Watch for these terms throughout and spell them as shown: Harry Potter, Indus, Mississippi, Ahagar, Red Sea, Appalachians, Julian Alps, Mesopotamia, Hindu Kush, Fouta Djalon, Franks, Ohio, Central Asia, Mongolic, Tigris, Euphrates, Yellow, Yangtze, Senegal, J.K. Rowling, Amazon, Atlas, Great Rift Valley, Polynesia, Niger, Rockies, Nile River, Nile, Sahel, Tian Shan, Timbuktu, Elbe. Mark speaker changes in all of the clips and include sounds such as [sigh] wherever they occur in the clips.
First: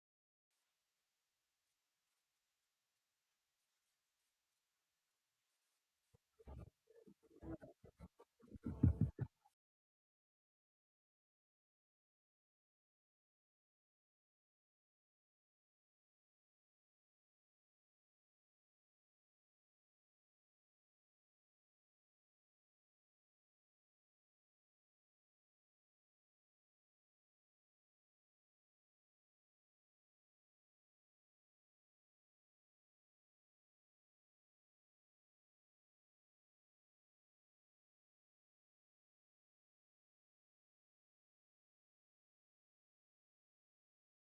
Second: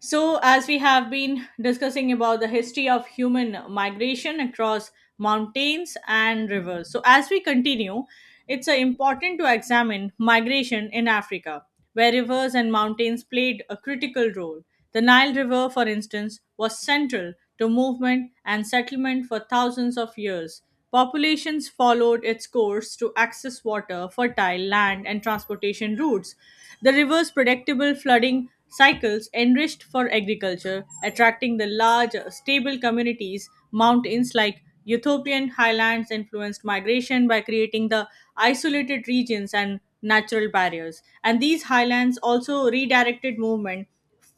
Speaker 1: So, as we have been discussing about the history of human migration across mountains and rivers, so as we continue, it's important to examine migration in Africa, where rivers and mountains played a critical role. The Nile River, for instance, was central to movement and settlement for thousands of years. Populations followed its course to access water, fertile land, and transportation routes. The river's predictable flooding cycles enriched for agriculture, attracting the large, stable communities. Mountains like Ethiopian highlands influenced migration by creating the isolated regions and natural barriers. And these highlands also redirected movement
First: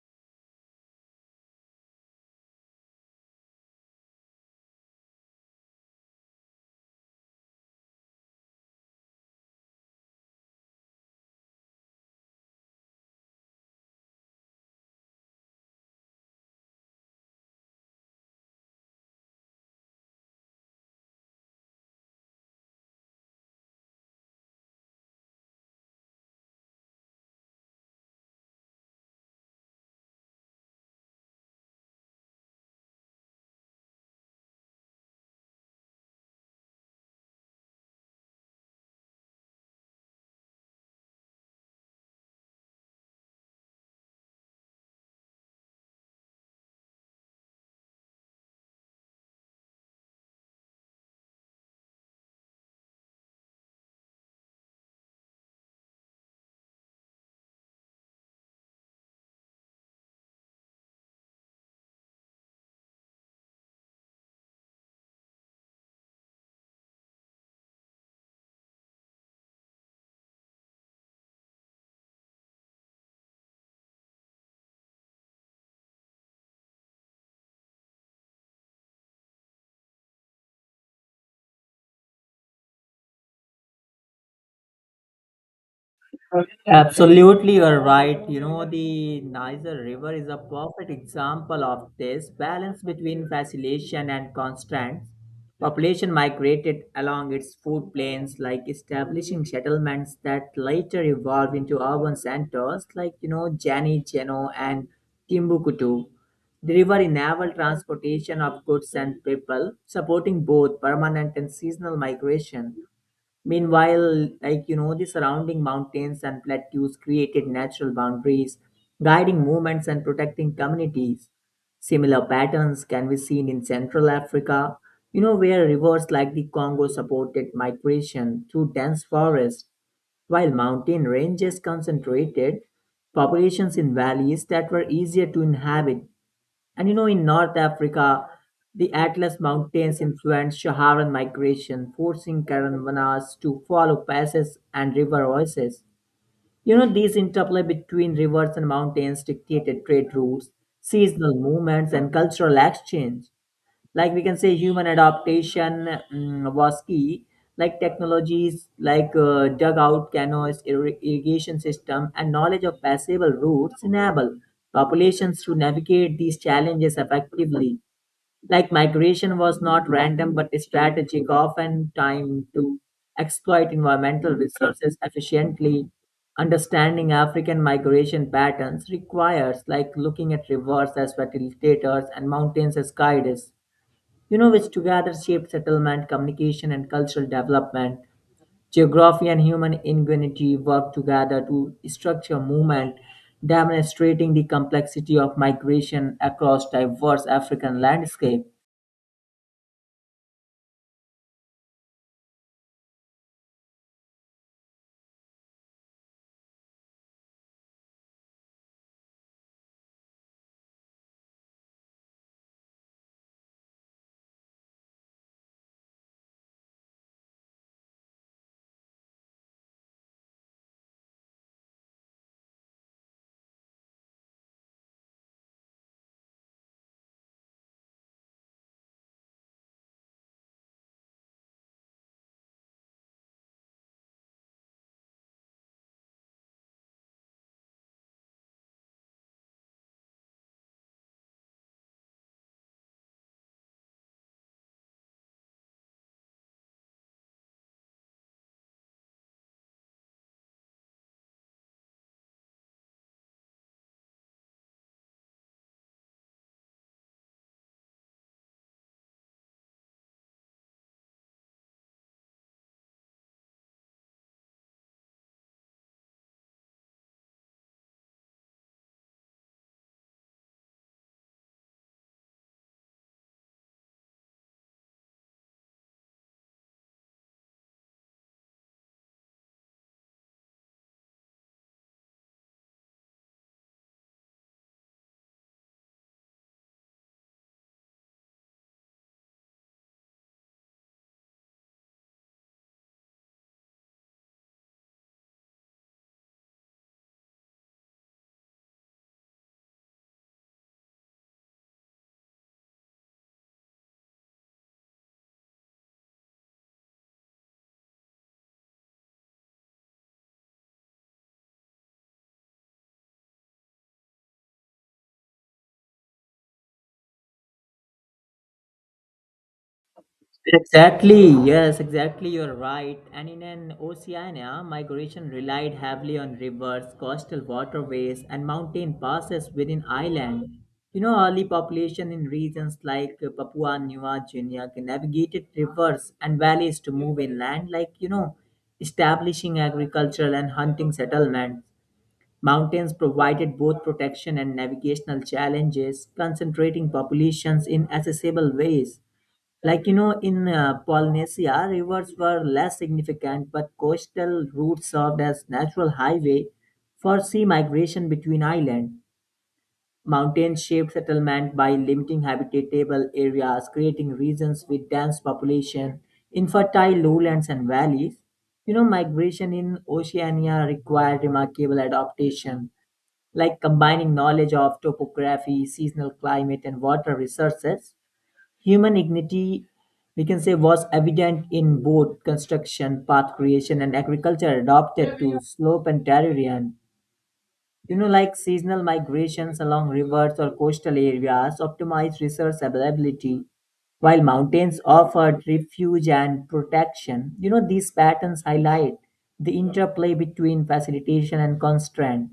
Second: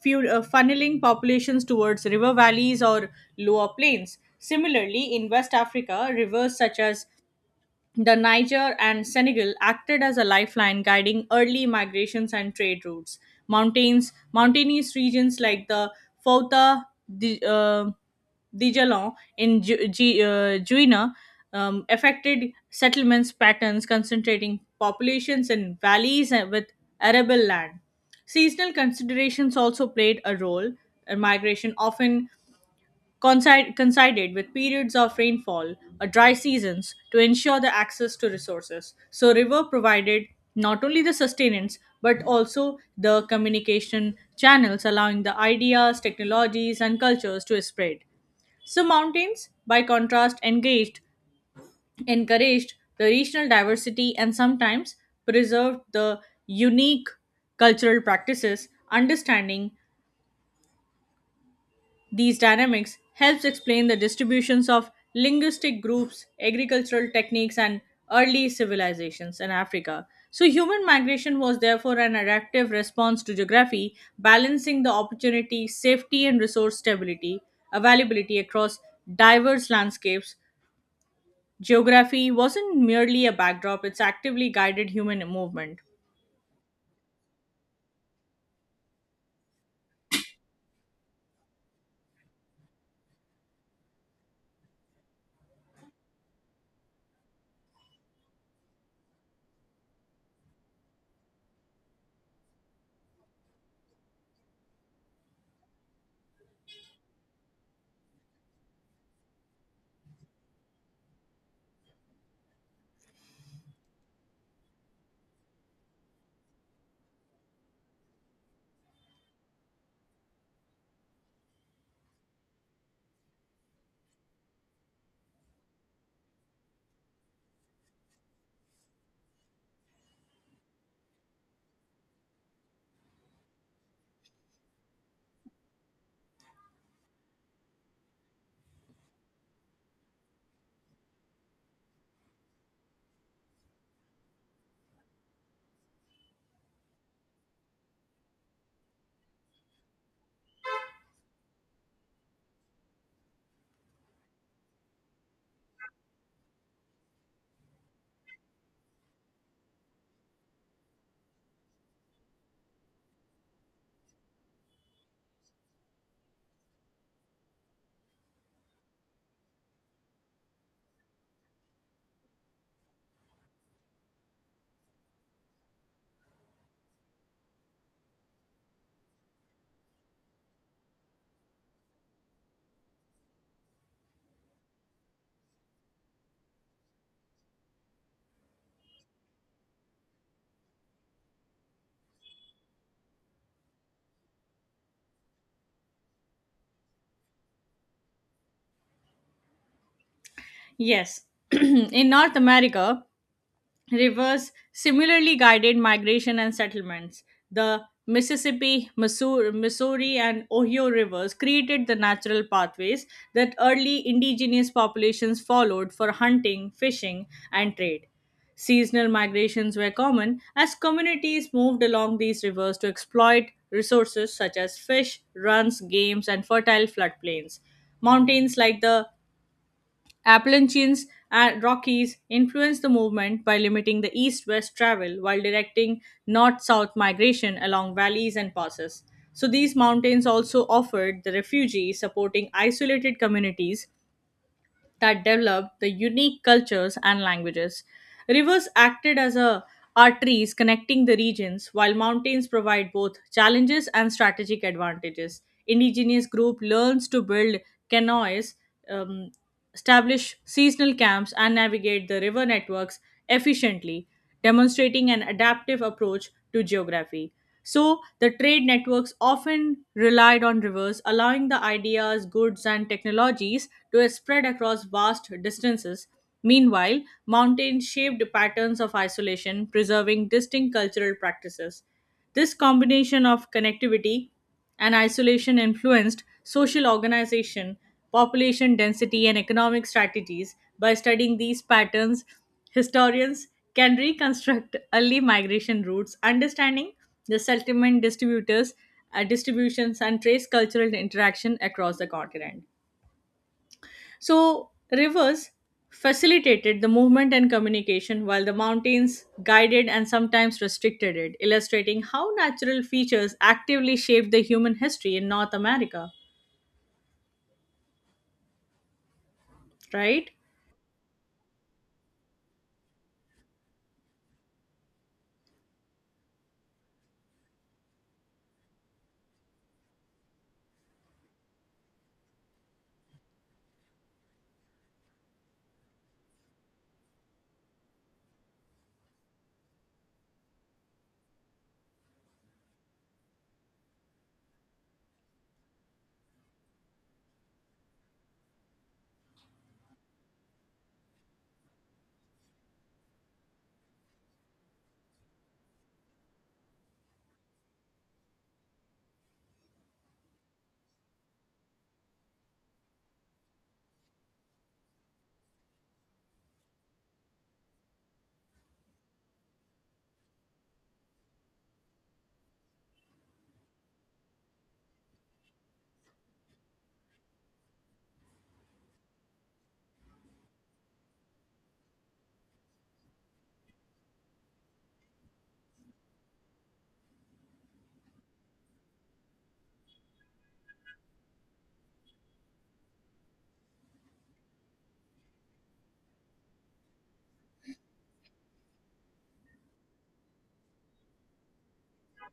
Speaker 1: funneling populations towards river valleys or lower plains. Similarly, in West Africa, rivers such as the Niger and Senegal acted as a lifeline, guiding early migrations and trade routes. Mountainous regions like the Fouta, Di- uh, Dijalon in Guinea affected settlements patterns, concentrating populations in valleys and with arable land. Seasonal considerations also played a role in migration, often coincided with periods of rainfall or dry seasons to ensure the access to resources. So, river provided not only the sustenance but also the communication channels, allowing the ideas, technologies, and cultures to spread. So, mountains, by contrast, encouraged the regional diversity and sometimes preserved the unique cultural practices, understanding These dynamics helps explain the distributions of linguistic groups, agricultural techniques and early civilizations in Africa. So human migration was therefore an adaptive response to geography, balancing the opportunity, safety and resource stability, availability across diverse landscapes. Geography wasn't merely a backdrop, it's actively guided human movement.
Speaker 2: Absolutely, you're right. You know, the Niger River is a perfect example of this balance between facilitation and constraints. Population migrated along its food plains, like establishing settlements that later evolved into urban centers, like, you know, Jani, Jeno, and Timbuktu. The river enabled transportation of goods and people, supporting both permanent and seasonal migration. Meanwhile, like you know, the surrounding mountains and plateaus created natural boundaries, guiding movements and protecting communities. Similar patterns can be seen in Central Africa, you know, where rivers like the Congo supported migration through dense forests, while mountain ranges concentrated populations in valleys that were easier to inhabit. And you know, in North Africa, the Atlas Mountains influenced Saharan migration, forcing caravanas to follow passes and river oases. You know, these interplay between rivers and mountains dictated trade routes, seasonal movements, and cultural exchange, like we can say human adaptation was key. Like technologies like dugout canoes, irrigation system, and knowledge of passable routes enable populations to navigate these challenges effectively. Like migration was not random but strategic, often time to exploit environmental resources efficiently. Understanding African migration patterns requires like looking at rivers as facilitators and mountains as guides, you know, which together shape settlement, communication, and cultural development. Geography and human ingenuity work together to structure movement, demonstrating the complexity of migration across diverse African landscape.
Speaker 1: Yes, [clears throat] in North America, rivers similarly guided migration and settlements. The Mississippi, Missouri, and Ohio rivers created the natural pathways that early indigenous populations followed for hunting, fishing, and trade. Seasonal migrations were common as communities moved along these rivers to exploit resources such as fish, runs, games, and fertile floodplains. Mountains like the Appalachians and Rockies influenced the movement by limiting the east west travel while directing north south migration along valleys and passes. So, these mountains also offered the refugees supporting isolated communities that developed the unique cultures and languages. Rivers acted as a arteries connecting the regions, while mountains provide both challenges and strategic advantages. Indigenous group learns to build canoes, um, establish seasonal camps, and navigate the river networks efficiently, demonstrating an adaptive approach to geography. So, the trade networks often relied on rivers, allowing the ideas, goods, and technologies to spread across vast distances. Meanwhile, mountains shaped patterns of isolation, preserving distinct cultural practices. This combination of connectivity and isolation influenced social organization, population density, and economic strategies. By studying these patterns, historians can reconstruct early migration routes, understanding the distributions, and trace cultural interaction across the continent. So, rivers facilitated the movement and communication, while the mountains guided and sometimes restricted it, illustrating how natural features actively shaped the human history in North America, right?
Speaker 2: Exactly, yes, exactly, you're right. And in an Oceania, migration relied heavily on rivers, coastal waterways, and mountain passes within island. You know, early population in regions like Papua New Guinea navigated rivers and valleys to move inland, like, you know, establishing agricultural and hunting settlements. Mountains provided both protection and navigational challenges, concentrating populations in accessible ways. Like you know, in Polynesia, rivers were less significant, but coastal routes served as natural highway for sea migration between islands. Mountains shaped settlement by limiting habitable areas, creating regions with dense population, infertile lowlands and valleys. You know, migration in Oceania required remarkable adaptation, like combining knowledge of topography, seasonal climate, and water resources. Human dignity, we can say, was evident in both construction, path creation, and agriculture adopted to slope and terrarian. You know, like seasonal migrations along rivers or coastal areas optimized resource availability, while mountains offered refuge and protection. You know, these patterns highlight the interplay between facilitation and constraint.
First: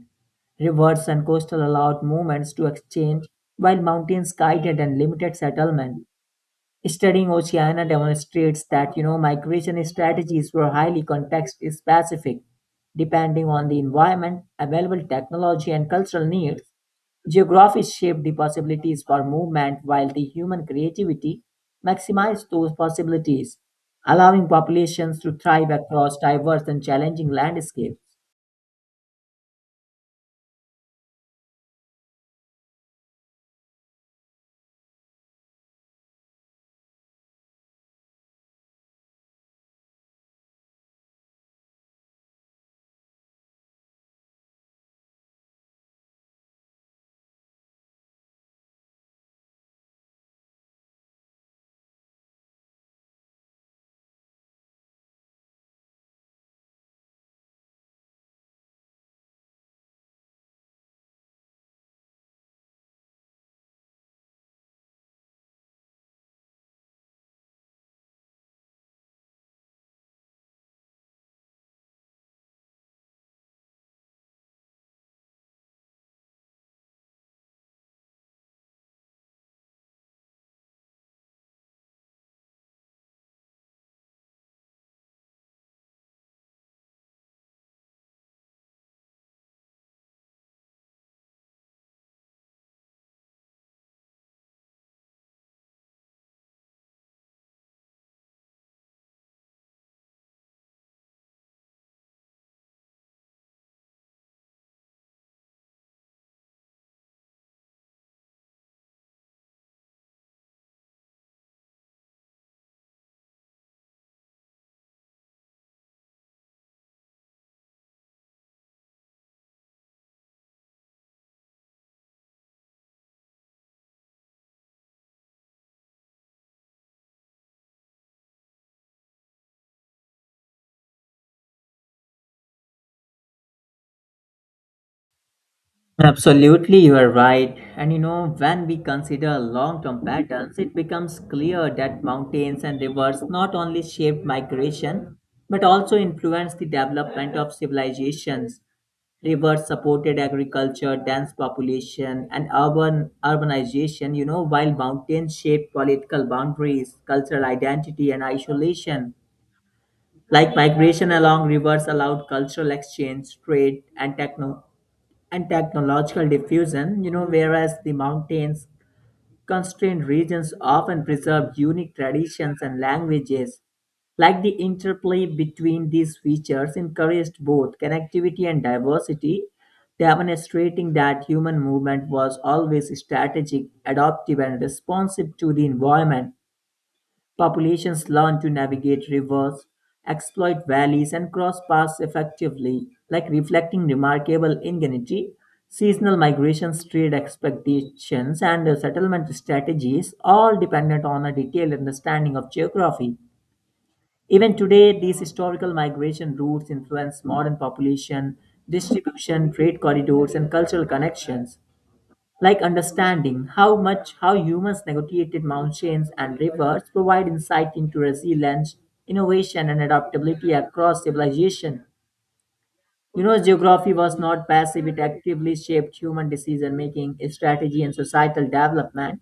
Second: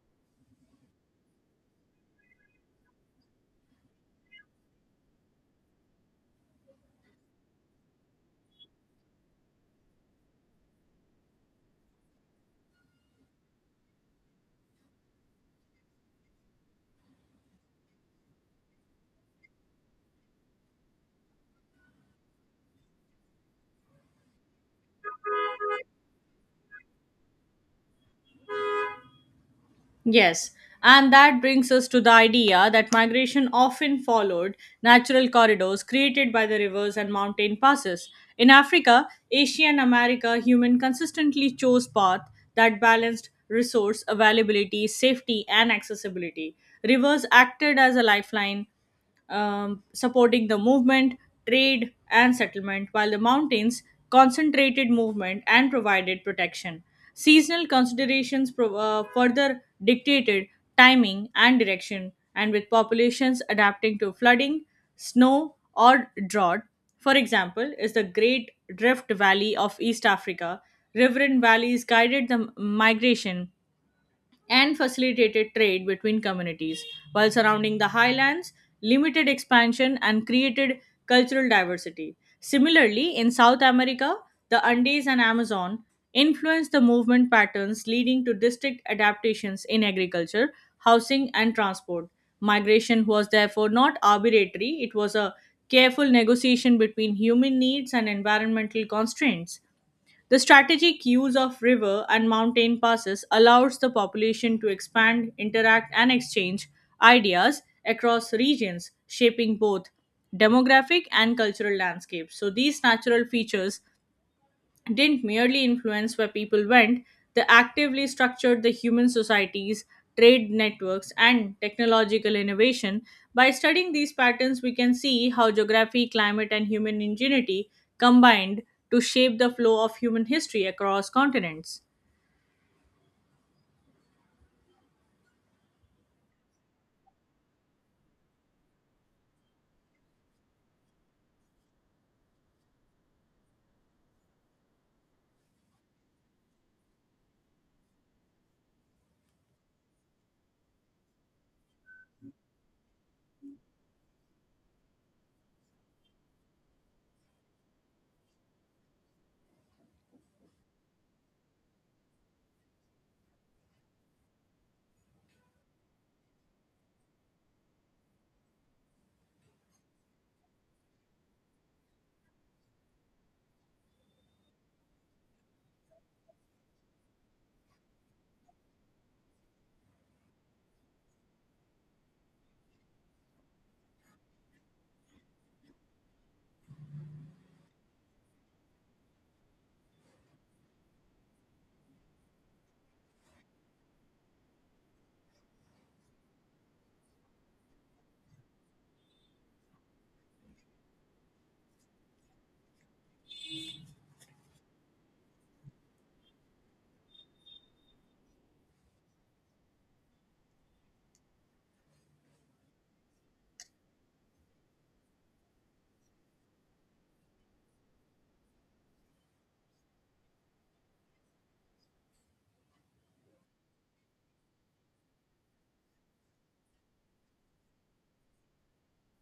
Speaker 2: Rivers and coastal allowed movements to exchange, while mountains guided and limited settlement. Studying Oceania demonstrates that you know migration strategies were highly context specific, depending on the environment, available technology, and cultural needs. Geography shaped the possibilities for movement, while the human creativity maximized those possibilities, allowing populations to thrive across diverse and challenging landscapes.
Speaker 1: Yes, and that brings us to the idea that migration often followed natural corridors created by the rivers and mountain passes. In Africa, Asia, and America, human consistently chose paths that balanced resource availability, safety, and accessibility. Rivers acted as a lifeline, supporting the movement, trade, and settlement, while the mountains concentrated movement and provided protection. Seasonal considerations further dictated timing and direction, and with populations adapting to flooding, snow, or drought. For example, is the Great Rift Valley of East Africa. Riverine valleys guided the migration and facilitated trade between communities, while surrounding the highlands limited expansion and created cultural diversity. Similarly, in South America, the Andes and Amazon influenced the movement patterns leading to distinct adaptations in agriculture, housing, and transport. Migration was therefore not arbitrary, it was a careful negotiation between human needs and environmental constraints. The strategic use of river and mountain passes allows the population to expand, interact, and exchange ideas across regions, shaping both demographic and cultural landscapes. So, these natural features didn't merely influence where people went, they actively structured the human societies, trade networks, and technological innovation. By studying these patterns, we can see how geography, climate, and human ingenuity combined to shape the flow of human history across continents.
Speaker 2: Absolutely, you are right. And you know, when we consider long term patterns, it becomes clear that mountains and rivers not only shaped migration but also influenced the development of civilizations. Rivers supported agriculture, dense population, and urban urbanization, you know, while mountains shaped political boundaries, cultural identity, and isolation. Like migration along rivers allowed cultural exchange, trade, and and technological diffusion, you know, whereas the mountains constrained regions often preserve unique traditions and languages. Like the interplay between these features encouraged both connectivity and diversity, demonstrating that human movement was always strategic, adaptive, and responsive to the environment. Populations learn to navigate rivers, exploit valleys, and cross paths effectively, like reflecting remarkable ingenuity. Seasonal migrations, trade expectations, and settlement strategies all dependent on a detailed understanding of geography. Even today, these historical migration routes influence modern population distribution, trade corridors, and cultural connections, like understanding how humans negotiated mountains and rivers provide insight into resilience, innovation, and adaptability across civilization. You know, geography was not passive, it actively shaped human decision making, strategy, and societal development.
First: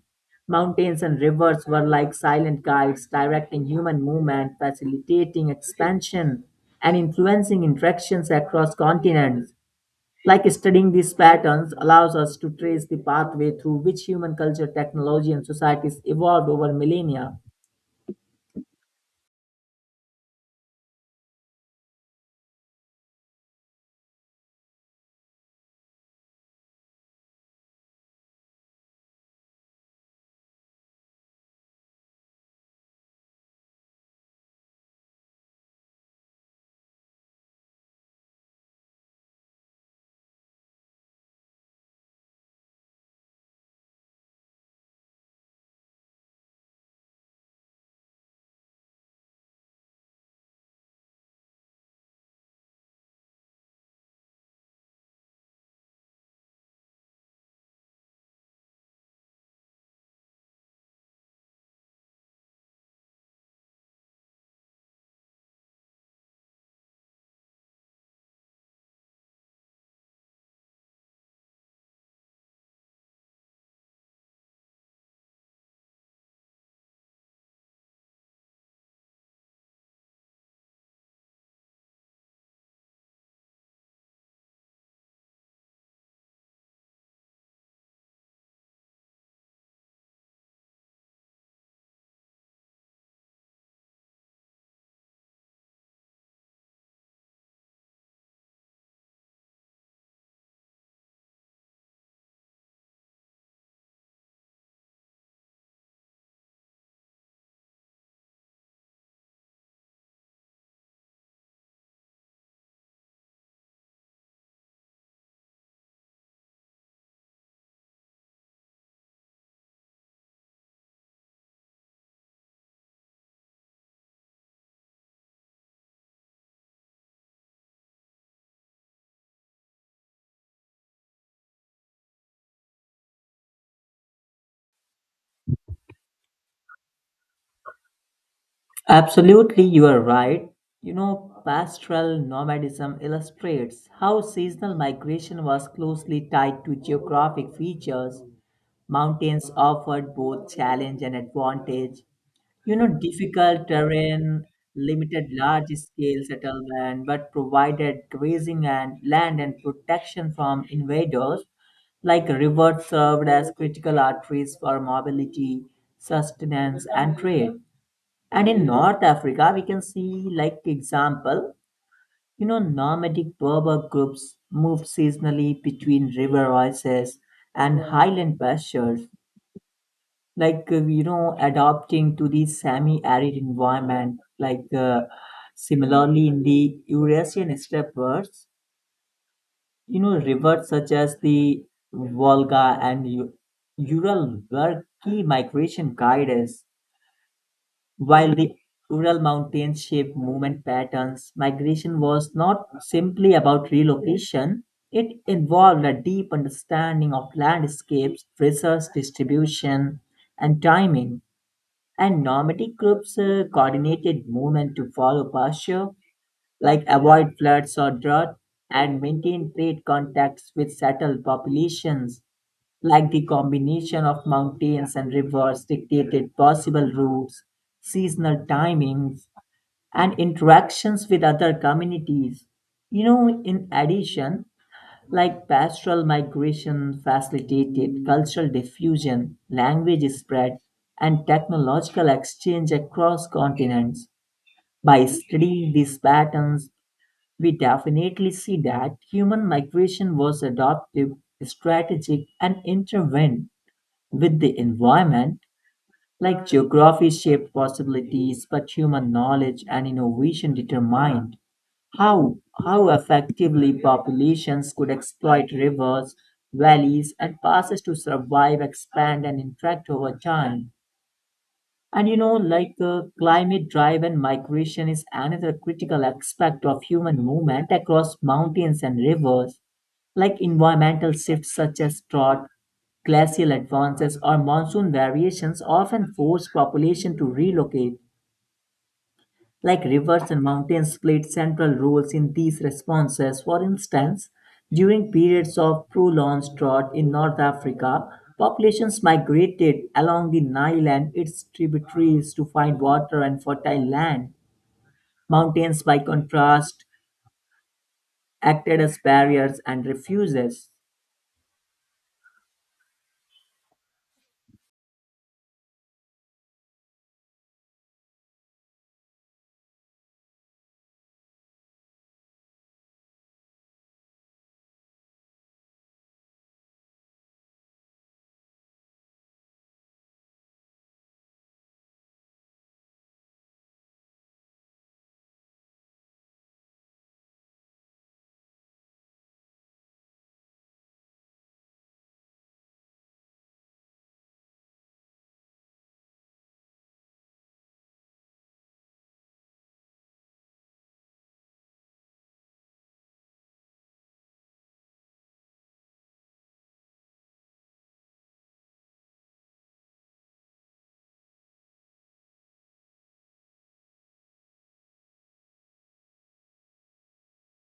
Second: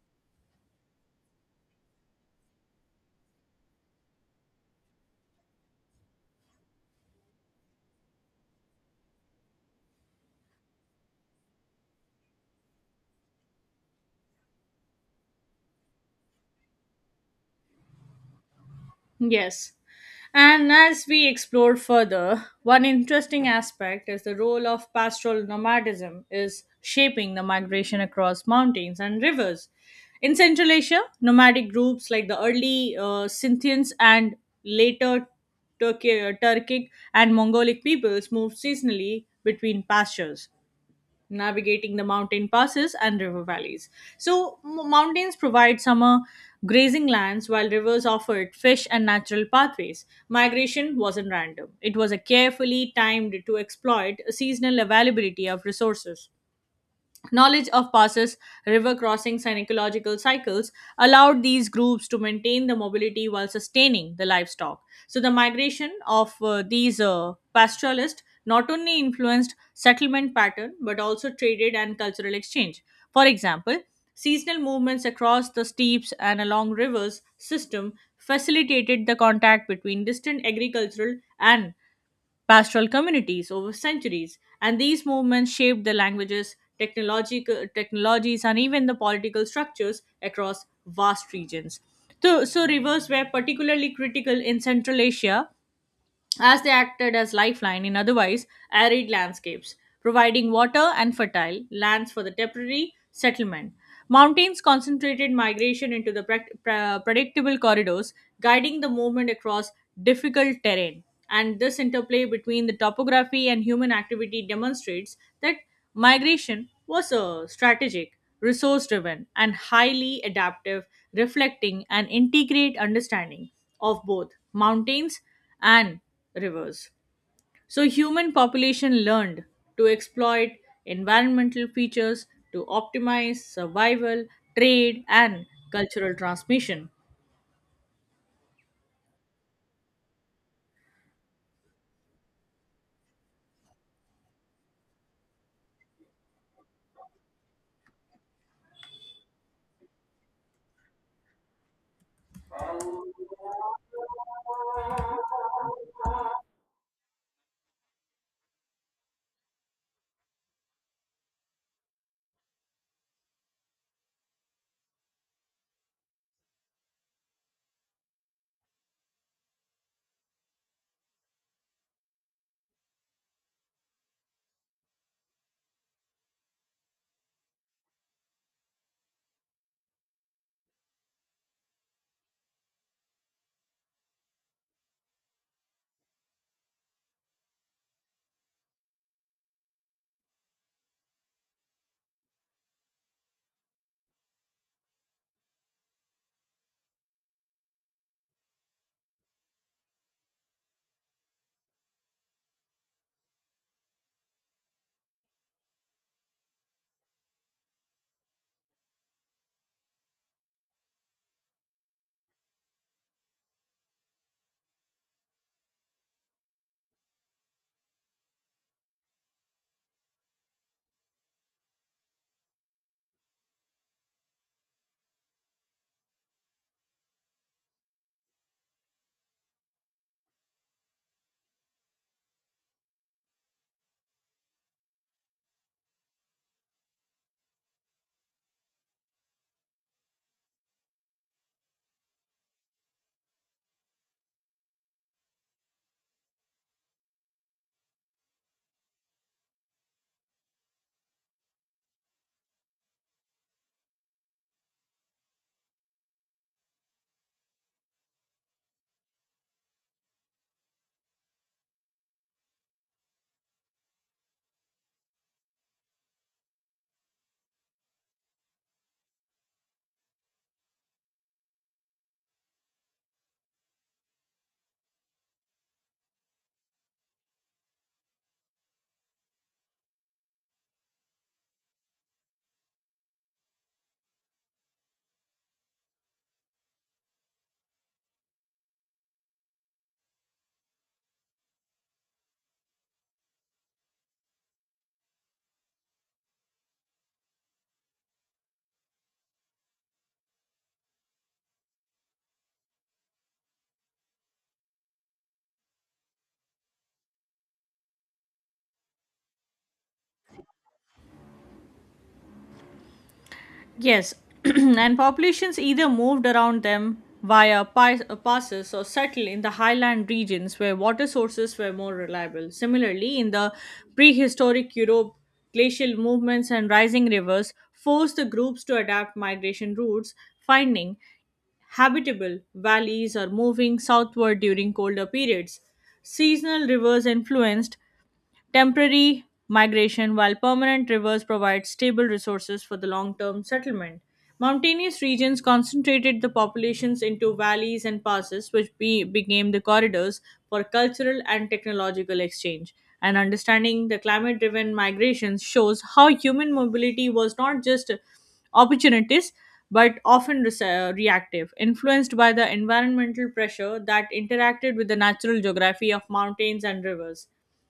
Speaker 2: Mountains and rivers were like silent guides, directing human movement, facilitating expansion, and influencing interactions across continents. Like studying these patterns allows us to trace the pathway through which human culture, technology, and societies evolved over millennia.
Speaker 1: Yes. And as we explore further, one interesting aspect is the role of pastoral nomadism is shaping the migration across mountains and rivers. In Central Asia, nomadic groups like the early Scythians and later Turkic and Mongolic peoples moved seasonally between pastures navigating the mountain passes and river valleys. So, mountains provide summer grazing lands while rivers offered fish and natural pathways. Migration wasn't random, it was a carefully timed to exploit a seasonal availability of resources. Knowledge of passes, river crossings, and ecological cycles allowed these groups to maintain the mobility while sustaining the livestock. So, the migration of these pastoralists not only influenced settlement pattern but also traded and cultural exchange. For example, seasonal movements across the steeps and along rivers system facilitated the contact between distant agricultural and pastoral communities over centuries, and these movements shaped the languages, technological technologies, and even the political structures across vast regions. So rivers were particularly critical in Central Asia as they acted as lifeline in otherwise arid landscapes, providing water and fertile lands for the temporary settlement. Mountains concentrated migration into the predictable corridors, guiding the movement across difficult terrain. And this interplay between the topography and human activity demonstrates that migration was a strategic, resource driven, and highly adaptive, reflecting an integrate understanding of both mountains and rivers. So, human population learned to exploit environmental features to optimize survival, trade, and cultural transmission.
Speaker 2: Absolutely, you are right. You know, pastoral nomadism illustrates how seasonal migration was closely tied to geographic features. Mountains offered both challenge and advantage. You know, difficult terrain limited large scale settlement but provided grazing and land and protection from invaders. Like rivers served as critical arteries for mobility, sustenance, and trade. And in North Africa we can see like example, you know, nomadic Berber groups moved seasonally between river oases and highland pastures, like you know, adapting to the semi-arid environment. Like similarly in the Eurasian steppes, you know, rivers such as the Volga and Ural were key migration guides, while the Ural mountains shaped movement patterns. Migration was not simply about relocation, it involved a deep understanding of landscapes, resource distribution, and timing. And nomadic groups coordinated movement to follow pasture, like avoid floods or drought, and maintain trade contacts with settled populations, like the combination of mountains and rivers dictated possible routes, seasonal timings, and interactions with other communities. You know, in addition, like pastoral migration facilitated cultural diffusion, language spread, and technological exchange across continents. By studying these patterns, we definitely see that human migration was adaptive, strategic, and intervened with the environment. Like geography shaped possibilities, but human knowledge and innovation determined how how effectively populations could exploit rivers, valleys, and passes to survive, expand, and interact over time. And you know, like climate drive and migration is another critical aspect of human movement across mountains and rivers. Like environmental shifts such as drought, glacial advances, or monsoon variations often force population to relocate. Like rivers and mountains played central roles in these responses. For instance, during periods of prolonged drought in North Africa, populations migrated along the Nile and its tributaries to find water and fertile land. Mountains, by contrast, acted as barriers and refuges.
Speaker 1: Yes, [clears throat] and populations either moved around them via passes or settled in the highland regions where water sources were more reliable. Similarly, in the prehistoric Europe, glacial movements and rising rivers forced the groups to adapt migration routes, finding habitable valleys or moving southward during colder periods. Seasonal rivers influenced temporary migration, while permanent rivers provide stable resources for the long term settlement. Mountainous regions concentrated the populations into valleys and passes, which became the corridors for cultural and technological exchange. And understanding the climate driven migrations shows how human mobility was not just opportunities but often reactive, influenced by the environmental pressure that interacted with the natural geography of mountains and rivers.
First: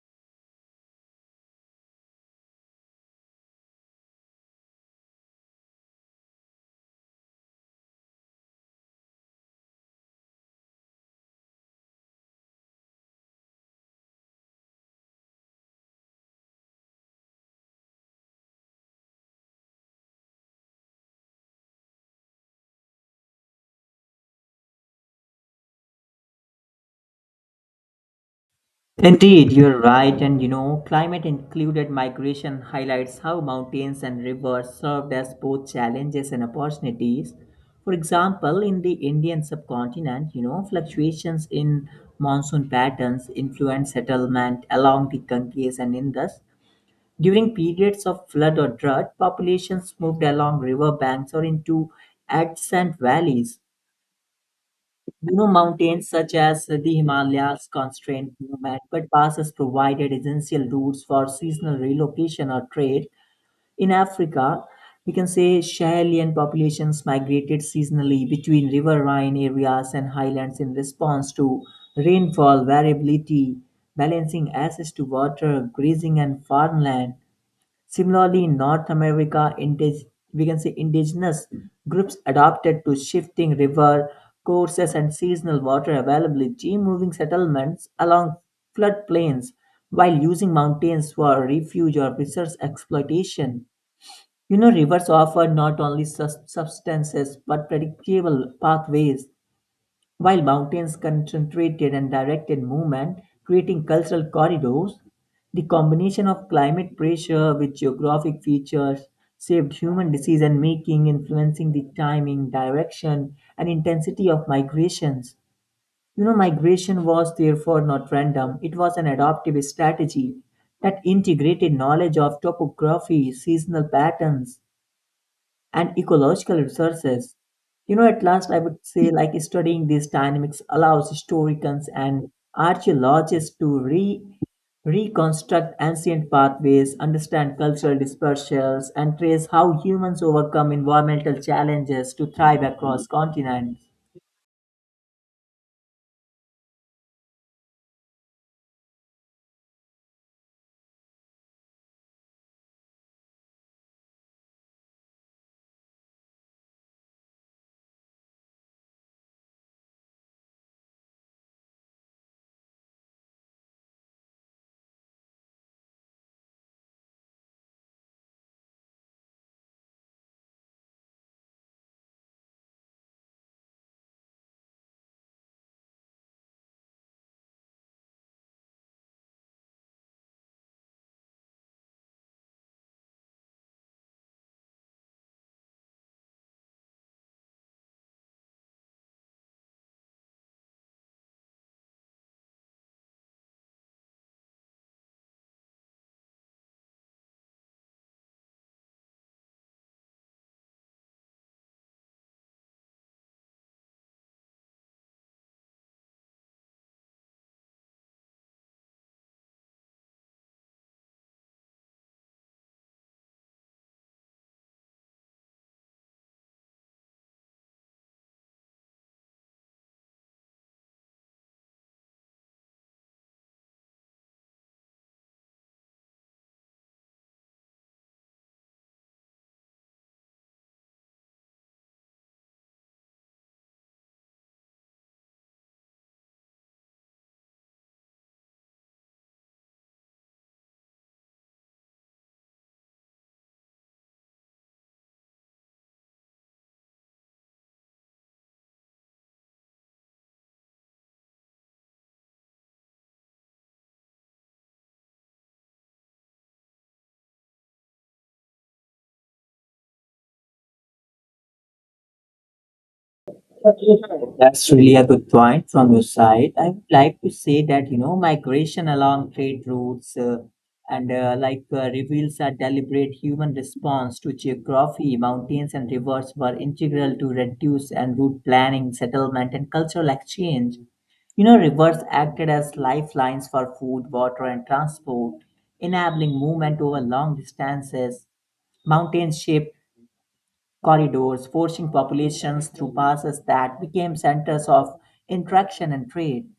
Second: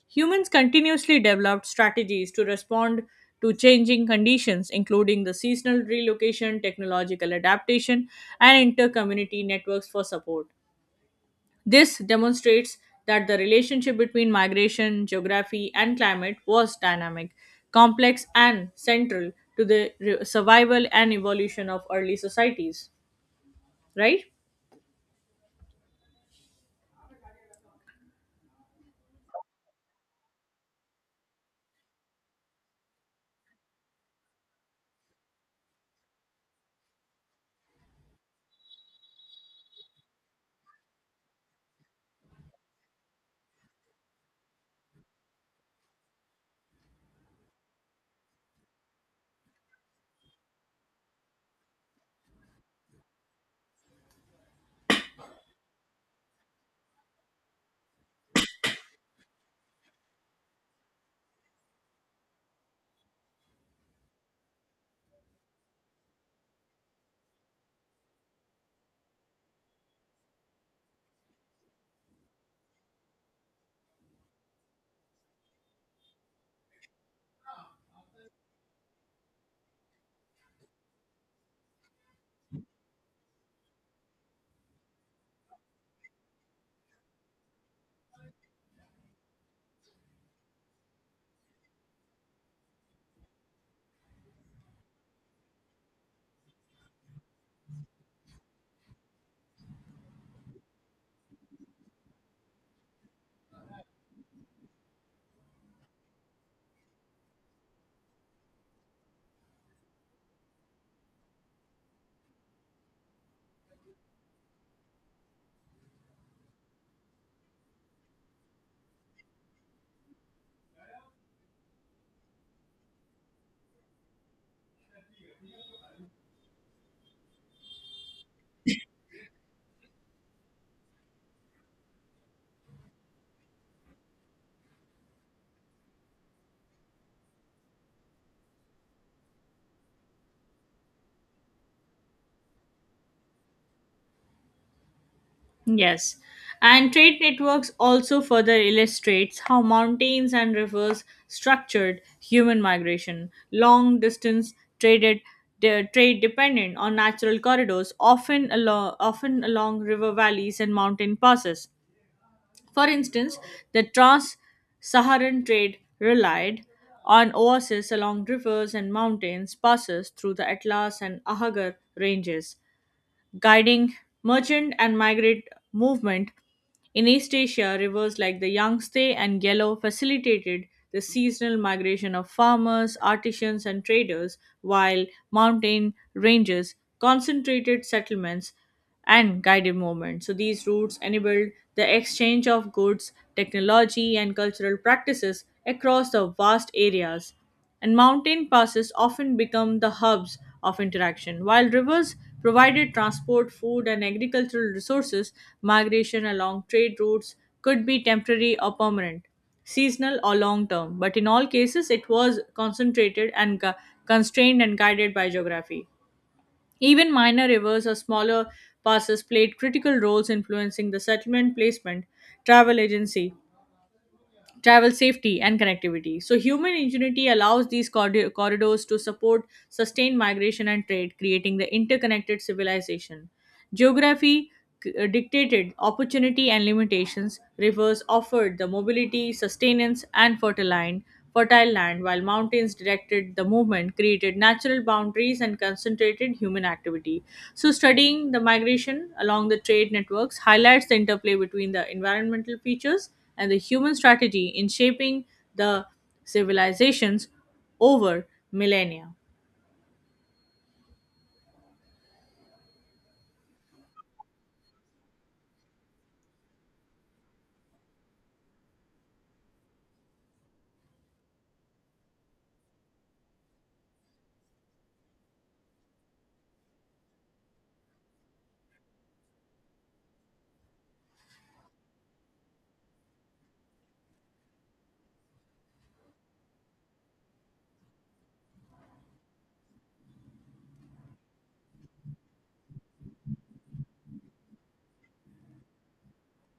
Speaker 1: Humans continuously developed strategies to respond to changing conditions, including the seasonal relocation, technological adaptation, and inter-community networks for support. This demonstrates that the relationship between migration, geography, and climate was dynamic, complex, and central to the survival and evolution of early societies. Right?
Speaker 2: Indeed, you're right, and you know, climate included migration highlights how mountains and rivers served as both challenges and opportunities. For example, in the Indian subcontinent, you know, fluctuations in monsoon patterns influence settlement along the Ganges and Indus. During periods of flood or drought, populations moved along river banks or into adjacent valleys. You know, mountains such as the Himalayas constrained movement, but passes provided essential routes for seasonal relocation or trade. In Africa, we can say Sahelian populations migrated seasonally between riverine areas and highlands in response to rainfall variability, balancing access to water, grazing, and farmland. Similarly, in North America, we can say indigenous groups adapted to shifting river courses and seasonal water availability, moving settlements along floodplains while using mountains for refuge or resource exploitation. You know, rivers offer not only substances but predictable pathways, while mountains concentrated and directed movement, creating cultural corridors. The combination of climate pressure with geographic features shaped human decision making, influencing the timing, direction, and intensity of migrations. You know, migration was therefore not random, it was an adaptive strategy that integrated knowledge of topography, seasonal patterns, and ecological resources. You know, at last, I would say, like studying these dynamics allows historians and archaeologists to reconstruct ancient pathways, understand cultural dispersals, and trace how humans overcome environmental challenges to thrive across continents.
Speaker 1: Yes, and trade networks also further illustrates how mountains and rivers structured human migration. Long distance traded trade dependent on natural corridors, often along river valleys and mountain passes. For instance, the trans-Saharan trade relied on oases along rivers and mountains passes through the Atlas and Ahagar ranges guiding merchant and migrant movement in East Asia, rivers like the Yangtze and Yellow facilitated the seasonal migration of farmers, artisans, and traders, while mountain ranges concentrated settlements and guided movement. So, these routes enabled the exchange of goods, technology, and cultural practices across the vast areas and mountain passes often become the hubs of interaction. While rivers provided transport, food, and agricultural resources, migration along trade routes could be temporary or permanent, seasonal or long term, but in all cases, it was constrained and guided by geography. Even minor rivers or smaller passes played critical roles influencing the settlement placement, travel agency, travel safety, and connectivity. So, human ingenuity allows these corridors to support sustained migration and trade, creating the interconnected civilization. Geography dictated opportunity and limitations, rivers offered the mobility, sustenance, and fertile land, while mountains directed the movement, created natural boundaries, and concentrated human activity. So, studying the migration along the trade networks highlights the interplay between the environmental features and the human strategy in shaping the civilizations over millennia.
Speaker 2: That's really a good point from your side. I would like to say that, you know, migration along trade routes and like reveals a deliberate human response to geography. Mountains and rivers were integral to reduce and route planning, settlement, and cultural exchange. You know, rivers acted as lifelines for food, water, and transport, enabling movement over long distances. Mountains shaped corridors, forcing populations through passes that became centers of interaction and trade.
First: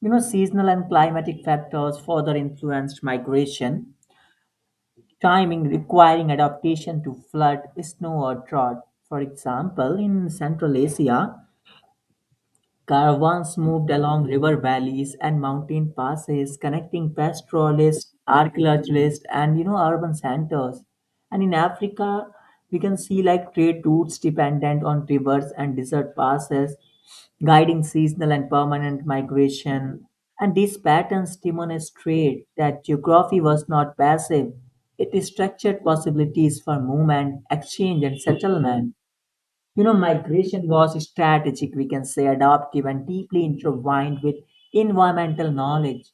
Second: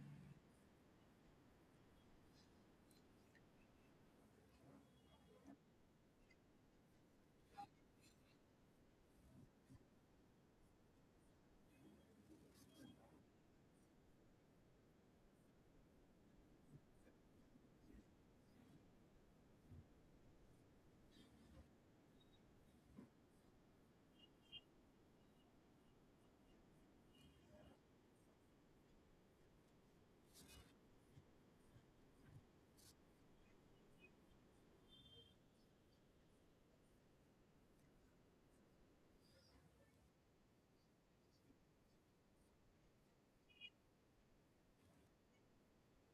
Speaker 2: You know, seasonal and climatic factors further influenced migration, timing requiring adaptation to flood, snow, or drought. For example, in Central Asia, caravans moved along river valleys and mountain passes, connecting pastoralists, archaeologists, and you know urban centers. And in Africa, we can see like trade routes dependent on rivers and desert passes, guiding seasonal and permanent migration. And these patterns demonstrate that geography was not passive; it structured possibilities for movement, exchange, and settlement. You know, migration was strategic, we can say adaptive and deeply intertwined with environmental knowledge.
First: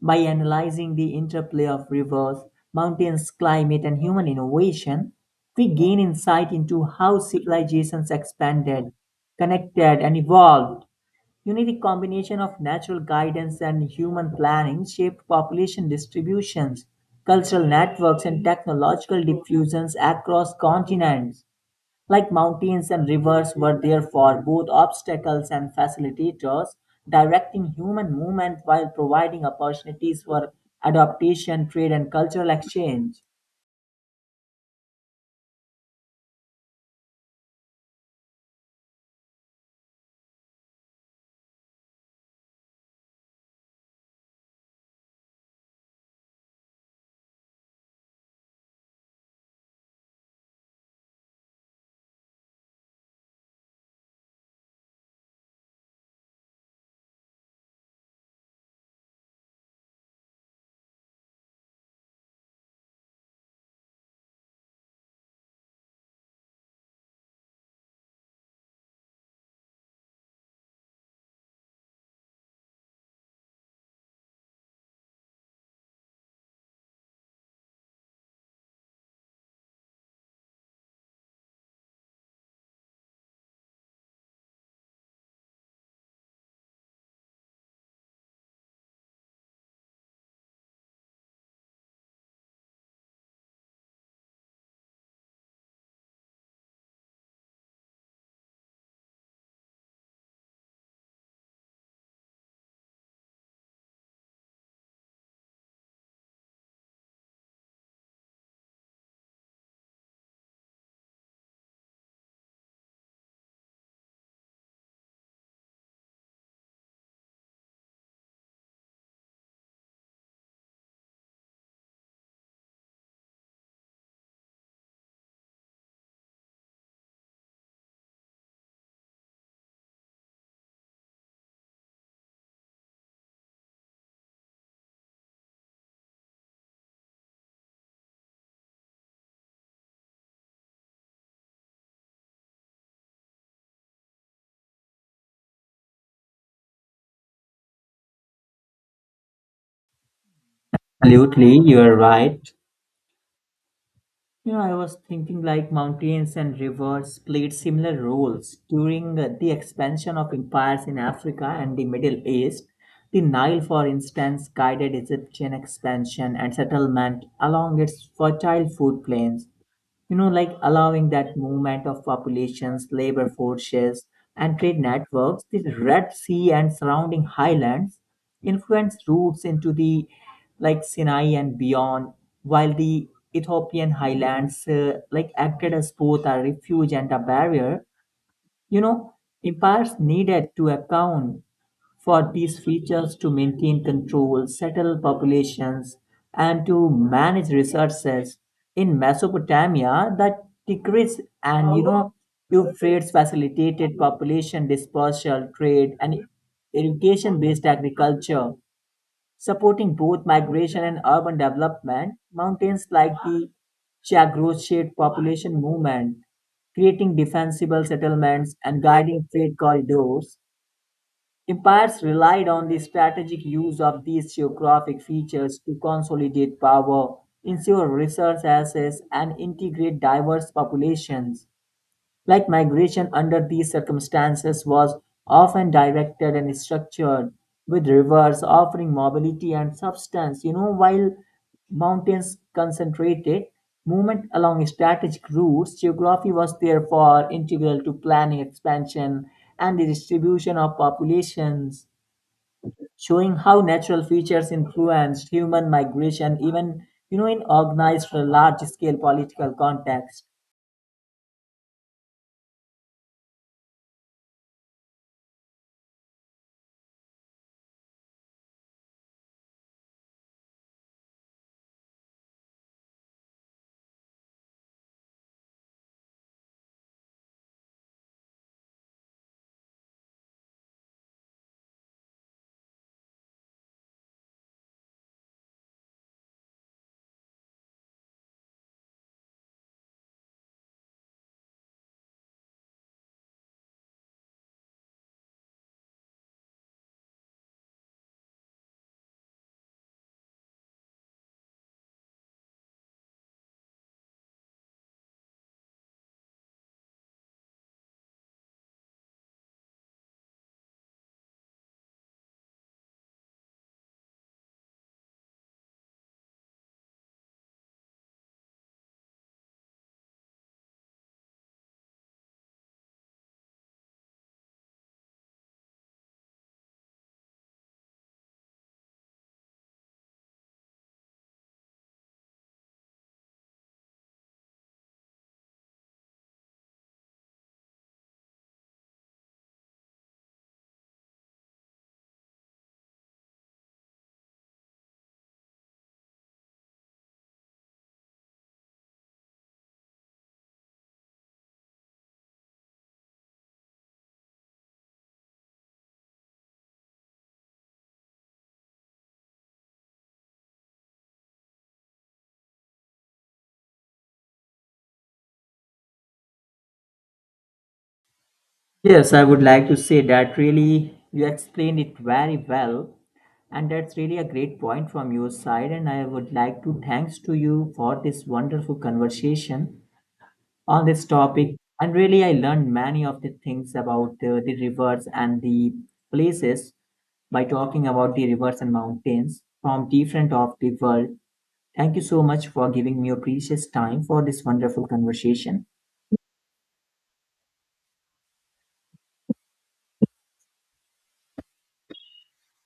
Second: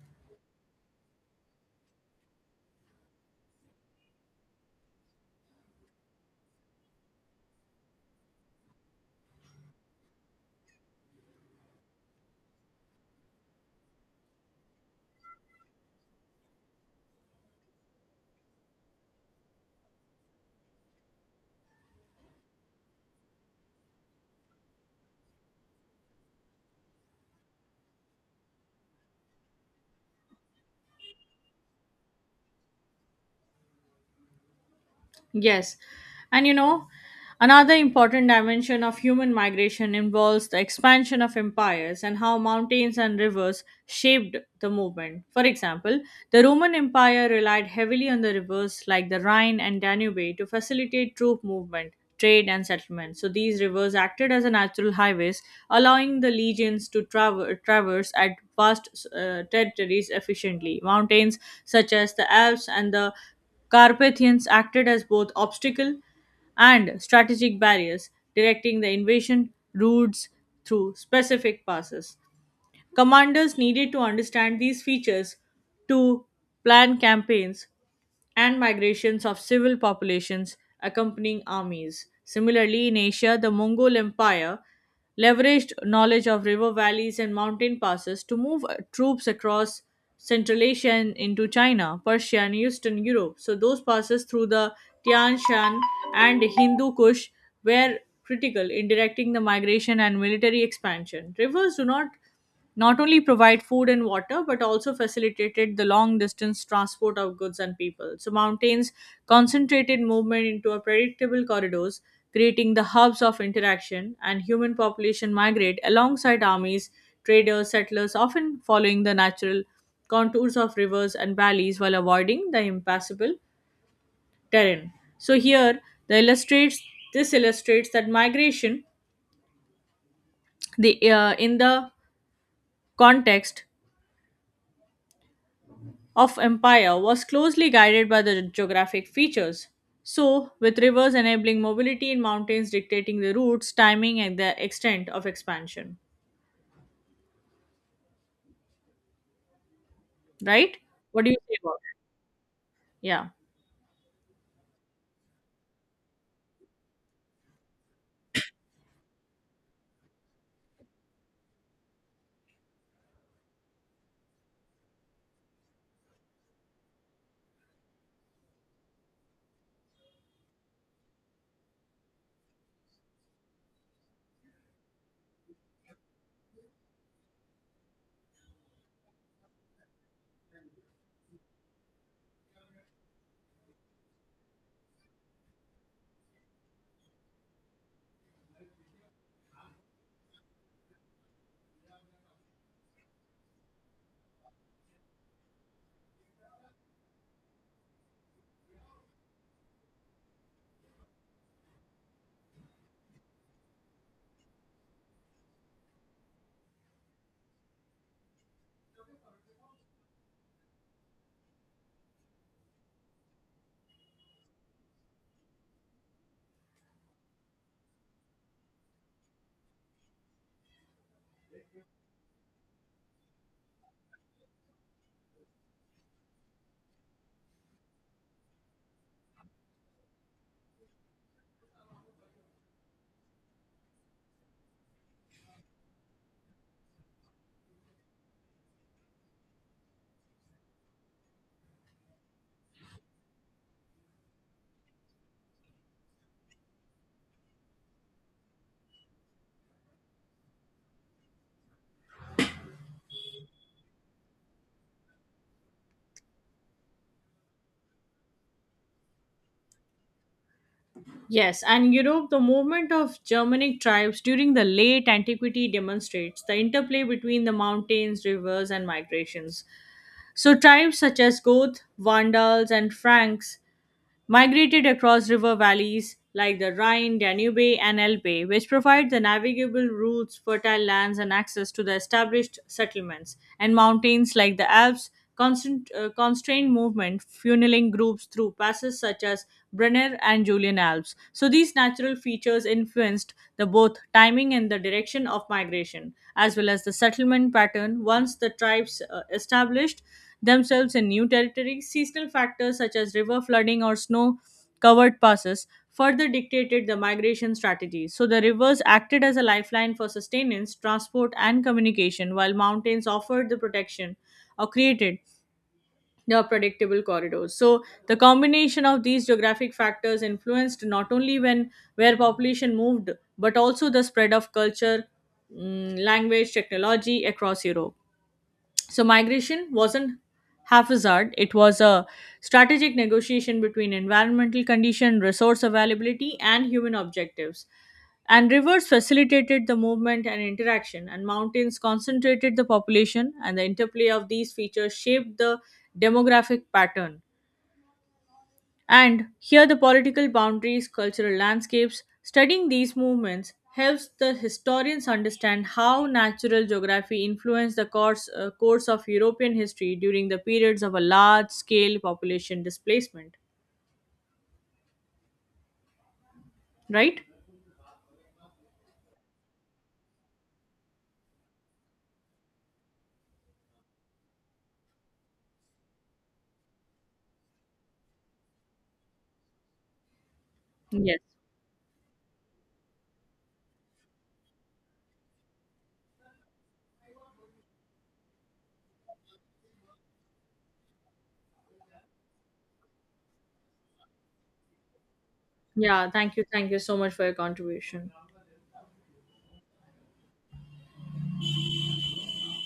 Speaker 2: By analyzing the interplay of rivers, mountains, climate, and human innovation, we gain insight into how civilizations expanded, connected, and evolved. You need a combination of natural guidance and human planning shaped population distributions, cultural networks, and technological diffusions across continents. Like mountains and rivers were therefore both obstacles and facilitators, directing human movement while providing opportunities for adaptation, trade, and cultural exchange.
Speaker 1: Yes. And you know, another important dimension of human migration involves the expansion of empires and how mountains and rivers shaped the movement. For example, the Roman Empire relied heavily on the rivers like the Rhine and Danube to facilitate troop movement, trade, and settlement. So these rivers acted as a natural highways, allowing the legions to traverse at vast territories efficiently. Mountains such as the Alps and the Carpathians acted as both obstacle and strategic barriers, directing the invasion routes through specific passes. Commanders needed to understand these features to plan campaigns and migrations of civil populations accompanying armies. Similarly, in Asia, the Mongol Empire leveraged knowledge of river valleys and mountain passes to move troops across Central Asia and into China, Persia, and Eastern Europe. So, those passes through the Tian Shan and Hindu Kush were critical in directing the migration and military expansion. Rivers do not not only provide food and water but also facilitated the long distance transport of goods and people. So mountains concentrated movement into a predictable corridors, creating the hubs of interaction and human population migrate alongside armies, traders, settlers, often following the natural contours of rivers and valleys while avoiding the impassable terrain. So here the illustrates this illustrates that migration the in the context of empire was closely guided by the geographic features. So, with rivers enabling mobility and mountains dictating the routes, timing, and the extent of expansion. Right? What do you say
Speaker 2: Absolutely,
Speaker 1: about
Speaker 2: you're right.
Speaker 1: it? Yeah.
Speaker 2: You know, I was thinking like mountains and rivers played similar roles during the expansion of empires in Africa and the Middle East. The Nile, for instance, guided Egyptian expansion and settlement along its fertile food plains, you know, like allowing that movement of populations, labor forces, and trade networks. The Red Sea and surrounding highlands influenced routes into the like Sinai and beyond, while the Ethiopian highlands like acted as both a refuge and a barrier. You know, empires needed to account for these features to maintain control, settle populations, and to manage resources. In Mesopotamia, the Tigris and you know Euphrates facilitated population dispersal, trade, and irrigation-based agriculture, supporting both migration and urban development. Mountains like the Chagros shaped population movement, creating defensible settlements and guiding trade corridors. Empires relied on the strategic use of these geographic features to consolidate power, ensure resource access, and integrate diverse populations. Like migration under these circumstances was often directed and structured, with rivers offering mobility and substance, you know, while mountains concentrated movement along strategic routes. Geography was therefore integral to planning expansion and the distribution of populations, showing how natural features influenced human migration even you know in organized large scale political context.
Speaker 1: Yes, and you know, the movement of Germanic tribes during the late antiquity demonstrates the interplay between the mountains, rivers, and migrations. So, tribes such as Goth, Vandals, and Franks migrated across river valleys like the Rhine, Danube, and Elbe, which provide the navigable routes, fertile lands, and access to the established settlements, and mountains like the Alps. Constrained movement, funneling groups through passes such as Brenner and Julian Alps. So these natural features influenced the both timing and the direction of migration, as well as the settlement pattern. Once the tribes established, themselves in new territory, seasonal factors such as river flooding or snow covered passes further dictated the migration strategies. So the rivers acted as a lifeline for sustenance, transport, and communication, while mountains offered the protection or created the predictable corridors. So the combination of these geographic factors influenced not only when where population moved, but also the spread of culture, language, technology across Europe. So migration wasn't haphazard, it was a strategic negotiation between environmental condition, resource availability, and human objectives. And rivers facilitated the movement and interaction, and mountains concentrated the population, and the interplay of these features shaped the demographic pattern. And here the political boundaries, cultural landscapes, studying these movements helps the historians understand how natural geography influenced the course of European history during the periods of a large scale population displacement. Right?
Speaker 2: Yes, I would like to say that really you explained it very well, and that's really a great point from your side. And I would like to thanks to you for this wonderful conversation on this
Speaker 1: Yes.
Speaker 2: topic. And really, I learned many of the things about the rivers and the places by talking about the rivers and mountains from different of the world. Thank you so much for giving me your precious time for this wonderful conversation.
Speaker 1: Yeah, thank you. Thank you so much for your contribution.